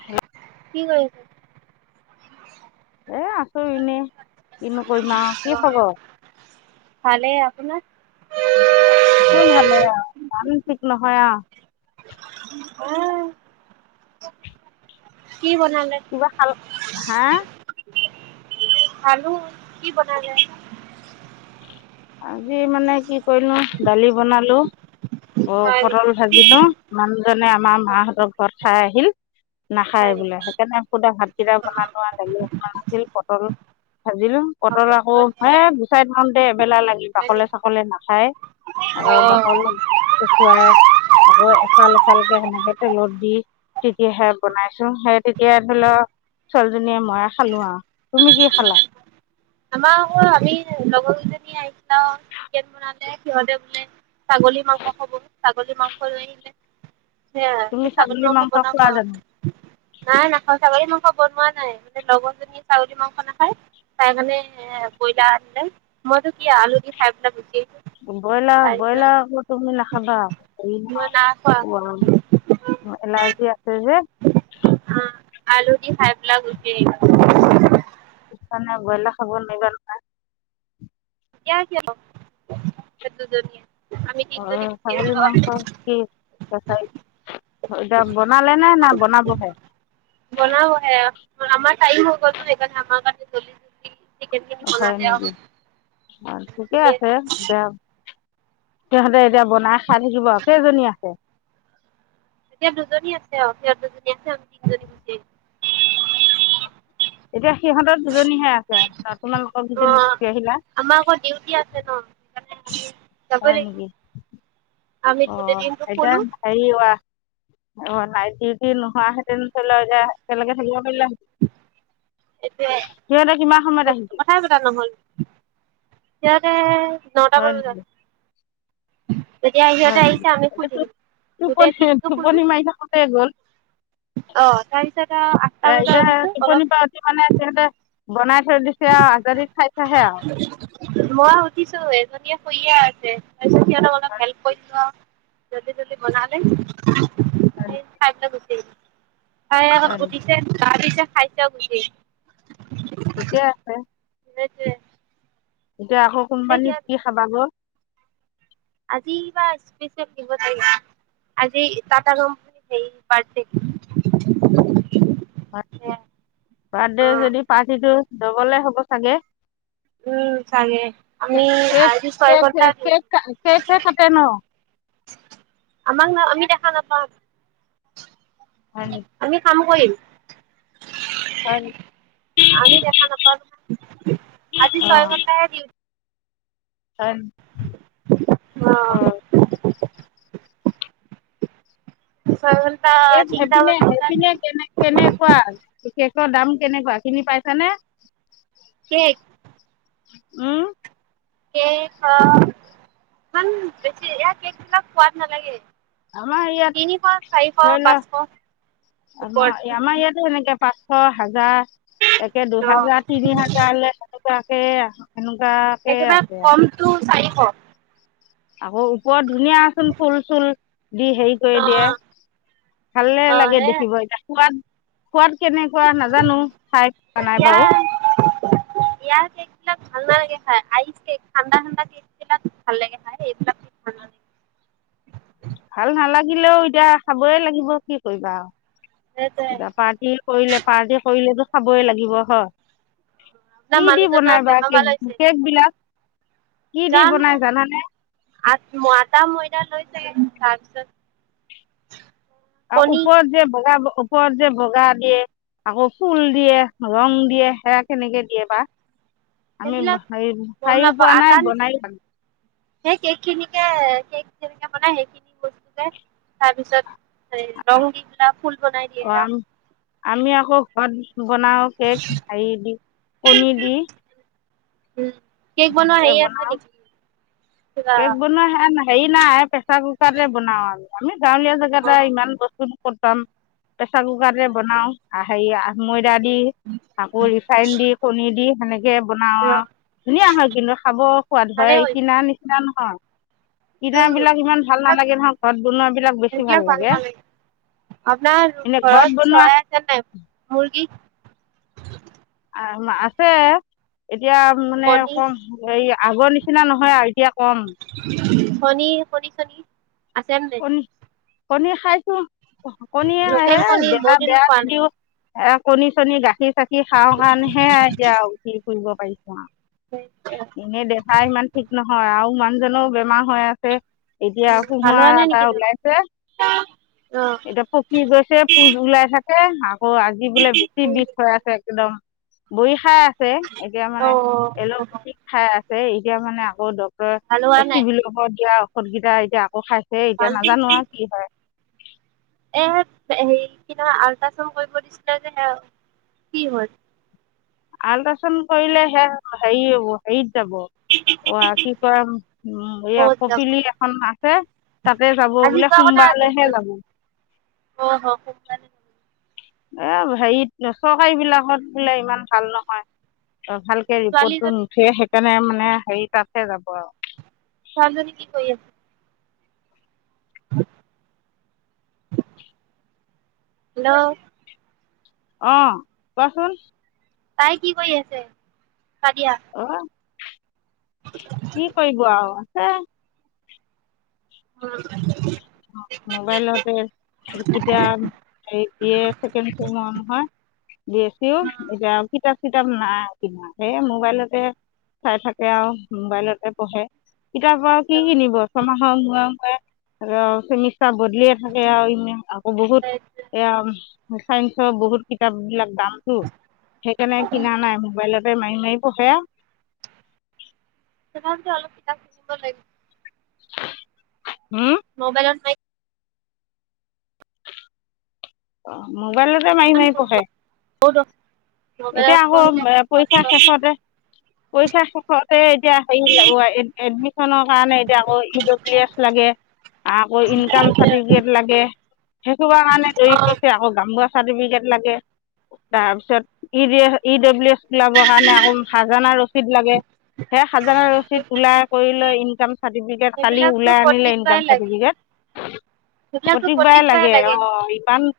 হয় [unintelligible] কি কৰিছ এ আছোঁ‌ এনে। কিনো কম আও কি খবৰ? ভালে আপোনাৰ? এক ভালে আৰু কাৰ ঠিক নহয়য় [unintelligible] উ কিবা খাল হা ভলু কি বনাই দ আছো [unintelligible] আজি মানে কি কৰিলো দালি বনালো হয় নেকি? পটল ভাজিলো, মানুহজনে আমাৰ হয় নেকি? মাহঁতৰ ঘৰত খাই আহিল। নাখায় হয় বোলে। নেকি? সেইকাৰণে শুদা ভাতকেইটা বনোৱা আও দালি অকনমান আছিল পটল ভাজিলো পতল আকৌ হ গুচাই থাকোঁতে বেলেগ লাগে বাকলে চাকলে নাখায় আকৌ অ', বাকল খুৱাই আকৌ এফাল এফালকে সেনেকে তেলত দি তেতিয়াহে বনাইছো সেই তেতিয়া ধুই লও ছোৱালীজনীয়ে মইে খালো আও তুমি কি খালা। আমাৰ ক আমি লগৰ কেইজনী আহছিলাও চিকেন বনালে সিহঁতে বোলে। ছাগলী মাংস খাব ছাগলী মাংস লৈ আহিলে। তুমি হেইয়া ছাগলী মাংস বনাব খোৱা আও জানো নাই ন খ চাগ ম বনোৱা নাই মানে লগৰজনীয়ে ছাগলী মাংস নাখায় তাই মানে। বইলাৰ আনিলে মইতো কি আলু দি খাই পেলাই গুচি আহিছো। ব্ৰইলাৰ তাৰপিছত ব্ৰইলাৰ আকৌ তুমি নাখাবা হেই মই নাই খোৱা নহয় এলাৰ্জি আছে যে আ আলু দি খাই পেলাই গুচি আহিলোঁ। মণে ব্ৰইলাৰ খাব নোৱাৰিবা নহয়। ক কিয় এ দুজননে [unintelligible] অ' ছাগলী মাংস কি এতিয়া বনালে নে না বনাবহে। বনাবহে [unintelligible] আমাৰ টাইম হ' নো এখে আমা কাৰ চলিছ িকনে কে বল দে [unintelligible] অ' ঠিকে আছে দাম। ক দে [unintelligible] এতিয়া বনাই খাই থাকিব আও কেইজনী আছে। এতিয়া দুজনী আছে আৰু দুজনী আছে। আমি তিনিজনী গ এতিয়া সিহঁতৰ দুজনীহে আছে আৰু তোমালোকক অ দুজনী গুচি আহিলা। আমাৰ আকৌ ডিউটি আছে ন সেইকাৰণে আমি যাবই হয় লাগিব নকি? আমি গোটেই অ' দিনটো এতিয়া শুলো হেৰি আ, অ' নাইট ডিউটি নোহোৱা হেতেন ধৰি লও এতিয়া একেলগে থাকিব মিল [unintelligible] এতিয়া কথাই পতা নহ'ল। সিহঁতে নটা হয় বজাত নেকি [inaudible] যেতিয়া সিহঁতে হয় নেকি আহিছে আমি শুই এতিয়া থাকিম, গোট টোপনি দিনটো শুলো টোপনি মাৰি থাকোঁতে গ'ল অ' তাৰপিছত আঠটা বজাত এতিয়া উধছো অলপ টোপনিৰ পৰা উঠি মানে সিহঁতে বনাই থৈ দিছে আৰু আজাদি খাইছেহে আৰু মই সুধিছো এজনীয়ে শুয়েই আছে। তাৰপিছত সিহঁতক অলপ হেল্প কৰি দলো আৰু। জল্দি জল্দি বনালে। হয় তে নেকি ফাইদ গট [unintelligible] তাই আকৌ হয় নেকি উঠিছে গা ধুইছে, খাইছে বুজি ঠিকে আছে। সেইটোৱে। এতিয়া আকৌ তে কোম্পানীত সিহঁত কি খাবাগৈ আজি বা স্পেচিয় দিব আজি টাটা কোম্পানীৰ বিৰ্থদে। হয় নেকি অ', দবলে হ'ব চাগে। উম, চাগে আমি কেক আজি ছয় কেক ঘণ্টা কেক দিও কেকহে [unintelligible] কাটে ন আমাক ন আমি দেখ নাপাওঁ। হয় নি আমি সাম শই হয় [unintelligible] আমি দেখা নাপাওঁ আজি ছয় অঁ ঘন্টাহে দি হয়, অ' চাগল [unintelligible] হেপিনে-হেপিনে কেনে কেনেকুৱা বিশষ। দাম কেনেকুৱা কিনি পাইছানে। কেক। উম। কেক স ইমান বেছি ইমান কেক বিলাক সোৱাদ নালাগে। আমাৰ তিনিশ ইয়াত চাৰিশ ধৰি পাঁচশ লোৱা ওপৰত আমাৰ আমাৰ ইয়াতে সেনেকে পাঁচশ হাজাৰ। তে অ দুহাজাৰ তিনি হাজাৰে তেনেকুৱা ক। সেয়া। একেবাৰে কমটো চাৰিশ। আকৌ ওপৰত ধুনীয়াচোন ফুল চুল দি হেৰি কৰি দিয়ে ভালে অ লাগে হে দেখিব এতিয়া সোৱাদ। সোৱাদ কেনেকুৱা নাজানো খাই খোৱা নাই বাৰু। ইয়াৰ ইয়াৰ কেক বিলাক ভাল নালাগে খাই আইচ কেক ঠাণ্ডা ঠাণ্ডা কেক বিলাক ভাল লাগে খাই হ এইবিলাক ভাল নালাগে। ভাল নালাগিলেও এতিয়া খাবই লাগিব কি কৰিবা সেইটোৱে আৰু। কা পাৰ্টি কৰিলে পাৰ্টি কৰিলেতো। খাবই লাগিব হয়। আপোনাৰ কি দি মানুহজনৰ বনাই বাা বেমাৰ ভাল কেক হৈছে কেক বিলাক। জানো আ আটা ময়দালৈ। ছ [unintelligible] উপৰত যে বগা। ওপৰত যে বগা দিয়ে আকৌ ফুল দিয়ে ৰং দিয়ে সেয়া কেনেকে দিয়ে বা। আমি সেইবিলাক হেৰি গম খায়ো পোৱা নাপাও নাই আটাৰ বনায়ো পোৱা নিচিনা সেই কেক খিনিকে। কে কেনেে বনাই সেইখিনি বস্তু যে তাৰপিছত। ৰহংগী কলা ফুল বনাই দিয়ে আ। নাই অঁ।। বনাও কেক হেৰি দি কণী দি। উম কেক বনোৱা সেনেকে হেৰি বনাওঁ আছে নেকি কিবা। কেক বনোৱা হেৰি নাই প্ৰেছাৰ কুকাৰটোৱে বনাওঁ আমি আমি। গাঁৱলীয়া জেগা অ এটা ইমান বস্তু ন। পতাম। প্ৰেছাৰ কুকাৰ ৰে ভালে বনাও কৰিছে আহ। ে [unintelligible] দি আকৌ ৰিফাইন দি কণী দি। কে বনাৱাও। ধুনীয়া হয় কিন্তু খাব সোৱাদ হয় এই কিনা নিচিনা। টানহ। কিনা উম বিলাক ইমান ভাল এইবিলাক নালাগে নহয়। ঘৰত বনোৱাাবলাক বেছি ভাল এইবিলাক লাগে। নালাগে আপোনাৰ এনে ঘৰত বনোৱা। চৰাই আছে নাই? [unintelligible] আছে। এতিয়া মানে কণী কম হয়া। আগৰ নিচিনা নহয় আ এতিয়া। কম [unintelligible] শনি শনিছনি। আছেনে। কণী কণী খাইছো। সকনিয়ে আহে কণী দেহা বহুত দিন বেয়া খোৱা নাই। যদিও। কণ চনি গাখীৰ। চাকি খাওঁ কাৰণহে এতিয়া উঠ ফুৰিব। পাৰিছোঁ এনেই দেখা ইমান ঠিক নহয় আৰু মান কিজাও বেমাৰ হৈ আছে। এতিয়া ভাল হোৱা নাই সোমোৱা। নেকি বেমাৰ? ওলাইছে অ এতিয়া পকী গৈছে পোজ ওলাই থাকে। অ আজি বোলে বেছি বিষ হৈ আছে একদম। বৰিশা। আছে এতিয়া অ মানে অ এলপেথিক খাই আছে। এতিয়া মানে আকৌ। ভাল হোৱা চি নাই বিল হ দিয়া। পতকেইটা এতিয়া আকৌ খাই। হেই এতিয়া ভাল নাজানো আৰু কি হয়। এ হেৰি কি আল্ট্ৰাচাউড কৰিব দিছিলে যে স কি হল। আল্ট্ৰাচাউণ্ড কৰিলে সে হে হ। যাব অ কি কয় উ এই ক'ত যাব কপিলি এখন আছে তাতে যাব আজি বোলে যোৱা কথা সোমবাৰলৈহে আছিলচোন যাব। অ হয় খুব ব ল। এ হেৰিত চৰকাৰী বিলাকত বোলে ইমান ভাল নহয়। অ ভালকে ৰিপৰ্টটো ছোৱালীজনী নুঠিয়ে শ। তেনে মানে হেৰি তাতহে যাব আৰু। চাল ন কি কৰি আছে। হেল্ল' অ' কোৱাচোন। তাই কি কৰি আছে? কেতিয়া অ কি কৰি গোৱা হ আহ উম মোবাইলতে কিতাপে হয় চিও এতিয়া কিতাপ কিতাপ নাই কিনা সে মোবাইলতে চাই থাকে আৰু মোবাইলতে পঢ়ে। কিতাপ পৰা কি কিনিব চ [inaudible] হ আ চিনি বতা বদলিয়ে থাকে আৰু আকৌ বহুত এয়া ছাইন্সৰ বহুত কিতাপ বিলাক। দামতটো সেইকাৰণে কিনা নাই মোবাইলত। মোকে মাৰি মাৰি পঢ়ে আও সহতো অলপ কিতাপ কিনিব লাগিব। হম মোবাইলত নাই অ' মোবাইলতে মাৰি কিমান মাৰি পঢ়িব পঢ়ে। এতিয়া মোবাইলত আকৌ পঢ়িলে অ পৰীক্ষা শেষতে পৰীক্ষা শেষতে এতিয়া হে এডমিশনৰ কাৰণে এতিয়া আকৌ ই ডব্লিউ এছ লাগে আকৌ ইনকাম চাৰ্টিফিকেট লাগে। সেই কাৰণে দেৰি ছে আকৌ গাম গ চাৰ্টিফিকেট লাগে তাৰপিছত ই ই ডাব্লিউ এ ওলাবৰ কাৰণে আকৌ হাজানা ৰচিদ লাগে সেই হাজানা ৰছিদ ওলাই কৰি লৈ ইনকাম চাৰ্টিফিকেট কালি সেইবিলাকতো ওলাই আনিলে প্ৰতিকবাই ইনকাম লাগে চাৰ্টিফিকেট সেইবিলাকতো প্ৰতিবাৰে প্ৰতিকবাই লাগে অ' ইমান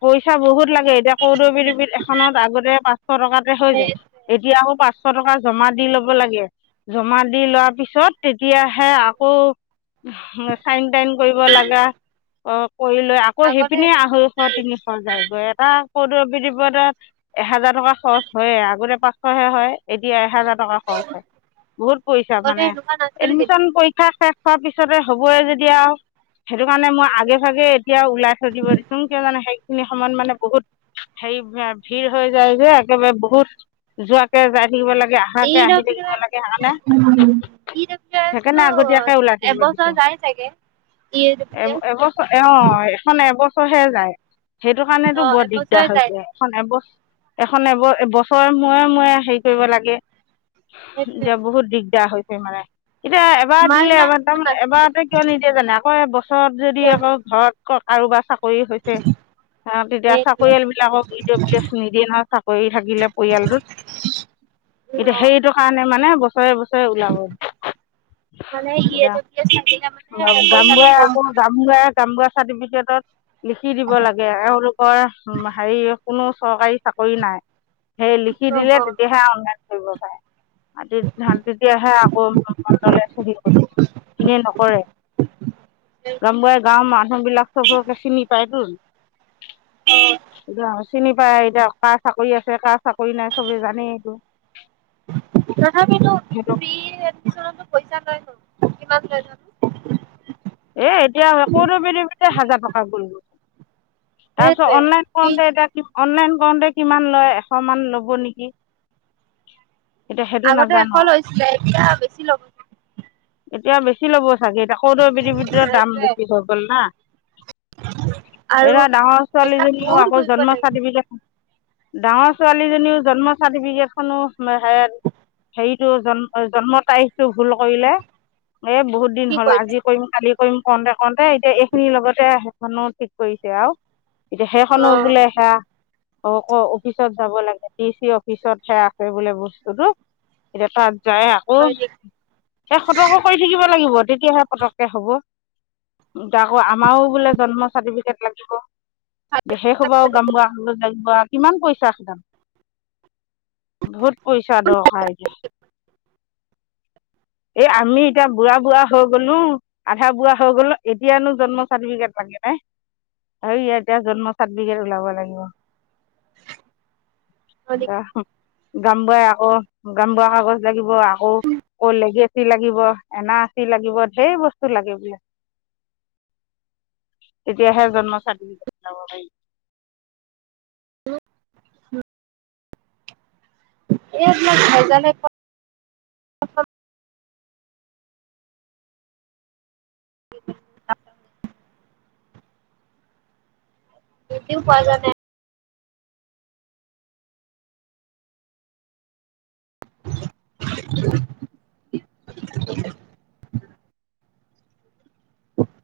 পইচা বহুত। লাগে এতিয়া কৌদবিবিধ এখনত আগতে পাঁচশ টকাতে হৈ সেই যায় এতিয়া আকৌ পাঁচশ টকা জমা দি লব লাগে জমা দি লোৱাৰ পিছত এতিয়াহে আকৌ চাইনটাইন কৰিব লাগা কৰি লৈ আকৌ সেই আগতে পিনে এনেকুৱা আঢ়ৈশ নাছিল তিনিশ যায়গৈ এটা। পদত এহেজাৰ টকা খৰচ হয়ে আগতে পাঁচশহে হয় এতিয়া এহেজাৰ বহু টকা খৰচ হয় বহুত পইচা আগতে মানে এনেকুৱা নাছিল এডমিশন পৰীক্ষা শেষ। চোৱাৰ পিছতে হ'বে [unintelligible] যেতিয়া সেইটো কাৰণে মই কিন্তু আগে ভাগে এতিয়া ওলাই দিব দিছো কিয় মানে সেইখিনি সময়ত মানে বহুত হেৰি ভিৰ হৈ যায় যে একেবাৰে বহুত যোৱাকে যাই। থাকিব লাগে ই আহাকে আহি ডব্লিউ থাকিব এছ লাগে সেইকাৰণে ই ডব্লিউ সেইকাৰণে এছটো আগতীয়াকে ওলাই থাকিব এবছৰ দিছো যায় চাগে ই ডব্লিউ এছ এব চ অ। এবছৰহে যায়। সেইটো কাৰণেতো অ বৰ দিগদাৰ এবছৰ যায় হৈছে এখন এব। এখন এব এবছৰ মূৰে মূৰে হেৰি কৰিব লাগে। সেইটোৱে দে বহুত দিগদাৰ হৈ। কেমেৰা। এতিয়া এবাৰ আমাৰ দিলে দিনত এবাৰ ইমান তাৰমানে নাছিলে এবাৰ কিয় নিদিয়ে জানা। ক বস চৰত যদি আকৌ ঘৰত [unintelligible] চাকৰি হৈছে তেতিয়া চাকৰিয়াল সেইটোৱে বিলাকক ই ডব্লি এচ নিদিয়ে নহয় চাকৰি থাকিলে পৰিয়ালটোত এতিয়া অ সেইটোৰ কাৰণে মানে বস্তু। হয়। ওলাব মানে ই এ ডব্লিউ এছ থাকিলে মানে পইচাটো গামাই কম আকৌ গামাই। [unintelligible] চাৰ্টিফিকেট। লিখি দিব লাগে এওঁলোকৰ হেৰি। কোনো চৰকাৰী চাকৰি নাই। সেই লিখি দিলে হয় তেতিয়াহে অনলাইন কৰিব পাৰে মাটি ধান তেতিয়াহে আকৌ মণ্ডলে চহী কৰিব এনেই নকৰে গাম গাই গাওৰ মানুহ। বিলাক চবকে চিনি পাই টো। এ। চিনি পাই এতিয়া কাৰ চাকৰি আছে কাৰ চাকৰি নাই চবে জানেই এইটো। তথাপিটো সেইটো ফ্ৰী এডমিনতো পইচা লয়। কিমান লয় জানো। এ এতিয়া কাউৎএফিদাবিত হাজাৰ টকা গল গৈ। তাৰপিছত সেইটোৱে অনলাইন ফিজ কৰোঁতে এতিয়া কিমান। অনলাইন কৰোতে কিমান লয় এশ মান ল'ব নেকি। এতিয়া সেইটো আগতে নাজানো এশ আৰু লৈছিলে এতিয়া বেছি লব। এতিয়া বেছি ল'ব। ছাগে এতিয়া কৌদৰ আফিদাবিদ দাম সেইটোৱে বেছি হৈ গল না আৰু এতিয়া ডাঙৰ সেইবিলাক ছোৱালীজনীও বহুত আকৌ ঘূৰিব জন্ম লাগিব চাৰ্টিফিকেট। ডাঙৰ ছোৱালীজনীও জন্ম চাৰ্টিফিকেট খনো। ই হে হেৰি। টো জন্ম জন্মৰ তাৰিখটো ভুল কৰিলে এ বহুত দিন কি হ'ল কৰিলে আজি কৰিম কালি কৰিম কওঁতে তে এতিয়া এইখিনিৰ লগতে আহ মানুহ ঠিক কৰিছে আৰু এতিয়া সেইখনো অ বোলে সেয়া অ অ অফিচত যাব লাগে ডি চি অফিচতহে আছে বোলে বস্তুতটো এতিয়া তাত যাই আকৌ হয় নেকি সেই সতৰ্ক কৰি থাকিব লাগিব তেতিয়াহে পতককে হ'ব এতিয়া আকৌ আমাৰো বোলে জন্ম চাৰ্টিফিকেট লাগিব হেইহুপা গাঁও বোৰা কাগজ লাগিব কিমান পইচা বহুত পইচা দৰকাৰ এতিয়া এই আমি এতিয়া বুঢ়া বুঢ়া হৈ গলো আধা বুঢ়া হৈ গলো এতিয়ানো জন্ম চাৰ্টিফিকেট লাগে নাই আৰু ই এতিয়া জন্ম চাৰ্টিফিকেট ওলাব লাগিব এইবিলাক [inaudible] গাম বুঢ়াই আকৌ গাম বুঢ়া কাগজ লাগিব আকৌ অ লিগেচি লাগিব এনাৰ চি লাগিব ঢেৰ বস্তু লাগে বোলে তেতিয়াহে জন্ম চাৰ্টিফিকেট ওলাব পাৰিব [inaudible] এই মই খাই য পোৱা কি পোৱা যান নাই